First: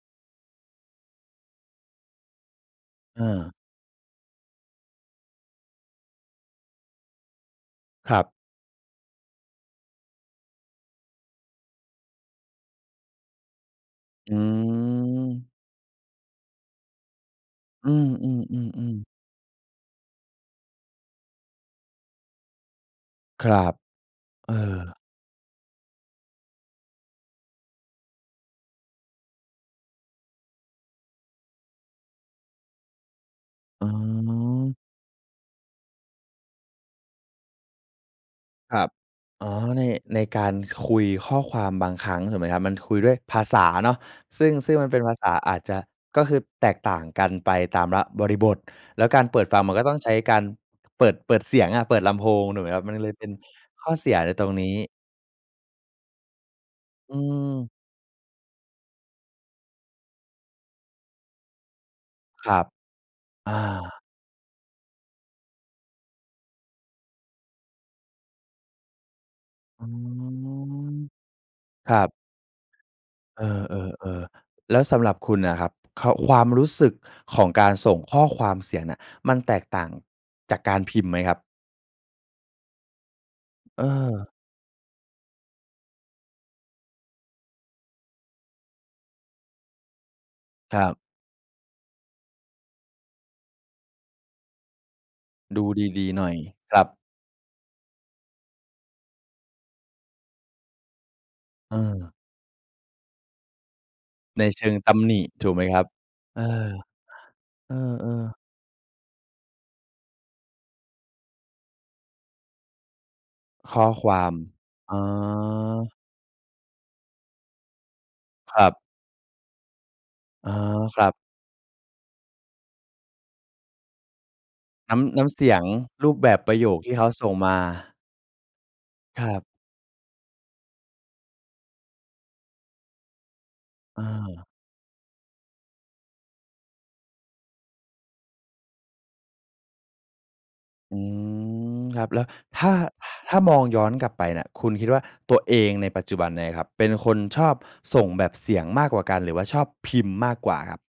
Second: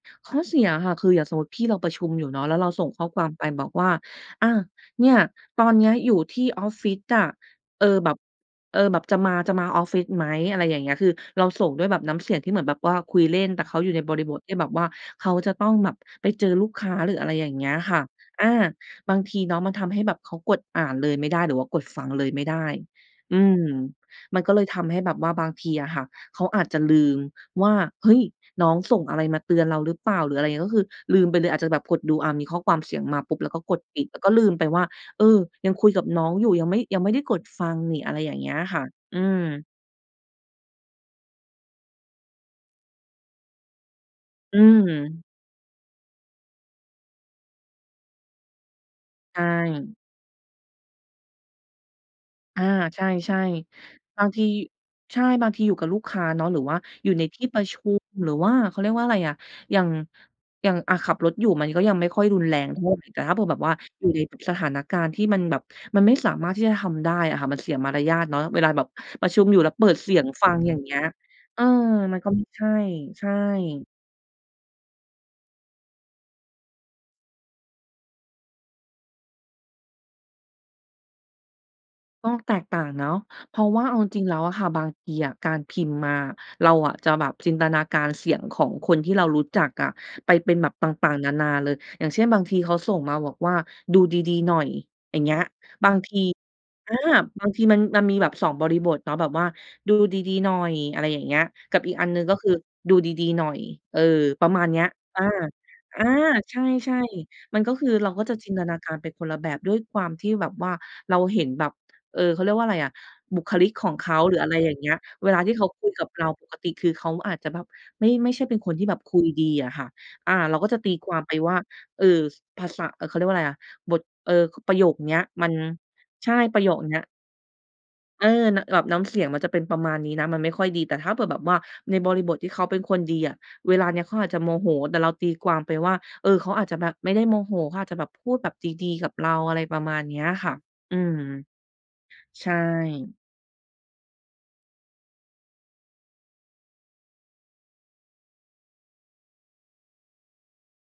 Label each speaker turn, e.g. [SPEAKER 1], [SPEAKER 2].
[SPEAKER 1] ข้อเสียอะค่ะ คืออย่างสมมุติพี่เราประชุมอยู่เนาะ แล้วเราส่งข้อความไป
[SPEAKER 2] เออ
[SPEAKER 1] บอกว่า อา "เนี่ย ตอนเนี้ยอยู่ที่ออฟฟิศอะ เออ แบ
[SPEAKER 2] คร
[SPEAKER 1] บ
[SPEAKER 2] ับ
[SPEAKER 1] เออ แบบจะมา จะมาออฟฟิศไหม?" อะไรอย่างเงี้ย คือเราส่งด้วยน้ำเสียงที่เหมือนแบบว่าคุยเล่น แต่เขาอยู่ในบริ
[SPEAKER 2] อื
[SPEAKER 1] บทที่แบบว่าเขา
[SPEAKER 2] ม
[SPEAKER 1] จะต้องแบบไปเจอลูกค้า หรืออะไรอย่างเงี้ย
[SPEAKER 2] อื
[SPEAKER 1] ค่ะ อา
[SPEAKER 2] ม ๆ ๆ ๆ
[SPEAKER 1] บางทีเนาะมันทำให้แบบเขากดอ่านเลยไม่ได้ หรือว่ากดฟังเลยไม่ได้ อื
[SPEAKER 2] ครั
[SPEAKER 1] ม
[SPEAKER 2] บ
[SPEAKER 1] มัน
[SPEAKER 2] เ
[SPEAKER 1] ก็
[SPEAKER 2] อ
[SPEAKER 1] เลยท
[SPEAKER 2] อ
[SPEAKER 1] ำให้แบบว่าบางทีอะค่ะ เขาอาจจะลืมว่า เฮ้ย! น้องส่งอะไรมาเตือนเราหรือเปล่า หรืออะไรอย่างเงี้ย ก็คือลืมไปเลย อาจจะแบบกดดู อา มีข้อความเสียงมาปุ๊บ แล้วก็กด
[SPEAKER 2] อ๋
[SPEAKER 1] ปิด แล้วก็ลืมไป
[SPEAKER 2] อ
[SPEAKER 1] ว่า เออ ยังคุยกับน้องอยู่ ยังไม่ ยังไม่ได้กดฟังนิ อะไรอย่างเงี้ย
[SPEAKER 2] ค
[SPEAKER 1] ค
[SPEAKER 2] ร
[SPEAKER 1] ่
[SPEAKER 2] ั
[SPEAKER 1] ะ
[SPEAKER 2] บ
[SPEAKER 1] อืม
[SPEAKER 2] อ๋อ ใน ในการคุยข้อความบางครั้ง ถูกไหมครับ มันคุยด้วยภาษาเนาะ ซึ่ง
[SPEAKER 1] อื
[SPEAKER 2] ซึ่งมันเป็นภา
[SPEAKER 1] ม
[SPEAKER 2] ษาอาจจะ ก็คือแตกต่างกันไปตามละ บริบท แล้วการเ
[SPEAKER 1] ใช
[SPEAKER 2] ปิดฟังมันก็
[SPEAKER 1] ่
[SPEAKER 2] ต้องใช้การเปิด เปิดเสียงอะ เปิดลำโพง ถ
[SPEAKER 1] อ
[SPEAKER 2] ูก
[SPEAKER 1] า
[SPEAKER 2] ไหมครับ มัน
[SPEAKER 1] ใช
[SPEAKER 2] เลยเป็น
[SPEAKER 1] ่
[SPEAKER 2] ข้อเสีย
[SPEAKER 1] ๆ บา
[SPEAKER 2] ใน
[SPEAKER 1] งท
[SPEAKER 2] ต
[SPEAKER 1] ี
[SPEAKER 2] รงนี้
[SPEAKER 1] ใช่ บางทีอยู่กับลูกค้าเนาะ หรือว่าอยู
[SPEAKER 2] อ
[SPEAKER 1] ่
[SPEAKER 2] ื
[SPEAKER 1] ในที่ป
[SPEAKER 2] ม
[SPEAKER 1] ระชุม หรือว่า เขาเรียกว่าอะไรอ่ะ อย่าง อย่างอะขับรถอยู่มันก็ยังไม่ค่อยรุ
[SPEAKER 2] ค
[SPEAKER 1] น
[SPEAKER 2] ร
[SPEAKER 1] แร
[SPEAKER 2] ับ
[SPEAKER 1] งเท่าไร แต่ถ้าเผื่อ
[SPEAKER 2] อ
[SPEAKER 1] แบ
[SPEAKER 2] า
[SPEAKER 1] บว่า อยู่ในสถานการณ์ที่มันแบบ มันไม่สามารถที่จะทำได้อะค่ะ มันเสียมารยาทเนาะ เวลาแบบประชุมอยู่แล้ว
[SPEAKER 2] อ
[SPEAKER 1] เ
[SPEAKER 2] ื
[SPEAKER 1] ปิดเสียงฟัง อย่างเง
[SPEAKER 2] ม
[SPEAKER 1] ี้ย เออ
[SPEAKER 2] ครับ
[SPEAKER 1] มันก็ไม่ใช่ ใช่
[SPEAKER 2] เออ ๆ ๆ แล้วสำหรับคุณน่ะครับ ค ความรู้สึกของการส่งข้อความเสียงเนี่ย มันแตกต่างจากการพิมพ์ไหมครับ?
[SPEAKER 1] ต้องแตกต่างเนาะ เพราะว่าเอาจริง
[SPEAKER 2] เออ
[SPEAKER 1] แล้วอะค่ะ บางทีอะการพิมพ์มา เราอะจะแบบจินตนาการเสียงของคนที่เรารู้จักอะ ไปเป็นแบ
[SPEAKER 2] ค
[SPEAKER 1] บ
[SPEAKER 2] ร
[SPEAKER 1] ต
[SPEAKER 2] ับ
[SPEAKER 1] ่าง ๆ นานาเลย อย่างเช่น บางทีเขาส่งมาบอกว่า "ดูดี ๆ หน่อย" อย่างเงี้ย
[SPEAKER 2] ดู
[SPEAKER 1] บาง
[SPEAKER 2] ดี
[SPEAKER 1] ท
[SPEAKER 2] ๆ
[SPEAKER 1] ี
[SPEAKER 2] หน่อยครั
[SPEAKER 1] อ
[SPEAKER 2] บ
[SPEAKER 1] า บางทีมัน มันมีแบบสองบริบทเนาะ แบบว่า "ดูดี ๆ หน่อย" อะไรอย่างเงี้ย ก
[SPEAKER 2] เ
[SPEAKER 1] ับอีกอัน
[SPEAKER 2] ออ
[SPEAKER 1] หนึ่ง ก็คือ "ดูดี ๆ หน่อย" เอ่อ
[SPEAKER 2] ใน
[SPEAKER 1] ประม
[SPEAKER 2] เช
[SPEAKER 1] าณ
[SPEAKER 2] ิง
[SPEAKER 1] เนี้ย
[SPEAKER 2] ตำหน
[SPEAKER 1] อ
[SPEAKER 2] ิ
[SPEAKER 1] า
[SPEAKER 2] ถูกไหมครับ?
[SPEAKER 1] อา
[SPEAKER 2] เอ
[SPEAKER 1] ใช
[SPEAKER 2] อ
[SPEAKER 1] ่ ๆ มันก
[SPEAKER 2] เอ
[SPEAKER 1] ็คือ เราก
[SPEAKER 2] อ
[SPEAKER 1] ็จะ
[SPEAKER 2] ๆ
[SPEAKER 1] จินตนาการไปคนละแบบ ด้วยความที่แบบว่าเราเห็นแบบ เออ เขาเรียกว่าอะไรอะ บุคลิก
[SPEAKER 2] ข้
[SPEAKER 1] ข
[SPEAKER 2] อ
[SPEAKER 1] องเข
[SPEAKER 2] คว
[SPEAKER 1] า
[SPEAKER 2] า
[SPEAKER 1] ห
[SPEAKER 2] ม
[SPEAKER 1] รืออะไรอย่างเงี้
[SPEAKER 2] อ
[SPEAKER 1] ย เวลาที่เขาคุ
[SPEAKER 2] า
[SPEAKER 1] ยกับเราปกติ คือเขาอาจจะแบบไม่ ไม่ใช่เ
[SPEAKER 2] ค
[SPEAKER 1] ป็น
[SPEAKER 2] รั
[SPEAKER 1] ค
[SPEAKER 2] บ
[SPEAKER 1] นที่แบบคุยดีอะค่ะ อ่า
[SPEAKER 2] อ๋อ
[SPEAKER 1] เราก็จะตี
[SPEAKER 2] ครั
[SPEAKER 1] ค
[SPEAKER 2] บ
[SPEAKER 1] วามไปว่า เอ่อ ภาษา เขาเรียกว่าอะไรอะ บท เอ่อ ประโย
[SPEAKER 2] น
[SPEAKER 1] ค
[SPEAKER 2] ้
[SPEAKER 1] เนี
[SPEAKER 2] ำ
[SPEAKER 1] ้
[SPEAKER 2] น
[SPEAKER 1] ย
[SPEAKER 2] ้ำเส
[SPEAKER 1] มั
[SPEAKER 2] ี
[SPEAKER 1] น
[SPEAKER 2] ยง รูปแ
[SPEAKER 1] ใ
[SPEAKER 2] บ
[SPEAKER 1] ช่
[SPEAKER 2] บปร
[SPEAKER 1] ป
[SPEAKER 2] ะ
[SPEAKER 1] ระ
[SPEAKER 2] โย
[SPEAKER 1] โย
[SPEAKER 2] ค
[SPEAKER 1] ค
[SPEAKER 2] ที
[SPEAKER 1] เน
[SPEAKER 2] ่
[SPEAKER 1] ี้
[SPEAKER 2] เข
[SPEAKER 1] ย
[SPEAKER 2] าส่งมา
[SPEAKER 1] เออ น แบบน้ำเส
[SPEAKER 2] ค
[SPEAKER 1] ี
[SPEAKER 2] ร
[SPEAKER 1] ยง
[SPEAKER 2] ั
[SPEAKER 1] มั
[SPEAKER 2] บ
[SPEAKER 1] นจะเป็นประมาณนี้นะ มันไม่ค่อยดี แต่ถ้าเผื่อแบบว่าในบริบทที่เขาเป็นคนดีอะ เวลาเนี้
[SPEAKER 2] อ
[SPEAKER 1] ยเขาอาจจะ
[SPEAKER 2] า
[SPEAKER 1] โมโห แต่เราตีความไปว่า เออ เขาอาจจะแบบไม่ได้โมโห เขาอาจจะแบบพูดแบบดี ๆ กับเรา อะไรประมาณเนี้ยค่ะ อ
[SPEAKER 2] อ
[SPEAKER 1] ื
[SPEAKER 2] ื
[SPEAKER 1] ม
[SPEAKER 2] ม ครับ แล้ว
[SPEAKER 1] ใช่
[SPEAKER 2] ถ้า ถ้ามองย้อนกลับไปน่ะ คุณคิดว่า ตัวเองในปัจจุบันเนี่ยครับ เป็นคนชอบส่งแบบเสียงมากกว่ากันหรือว่าชอบพิมพ์มากกว่าครับ?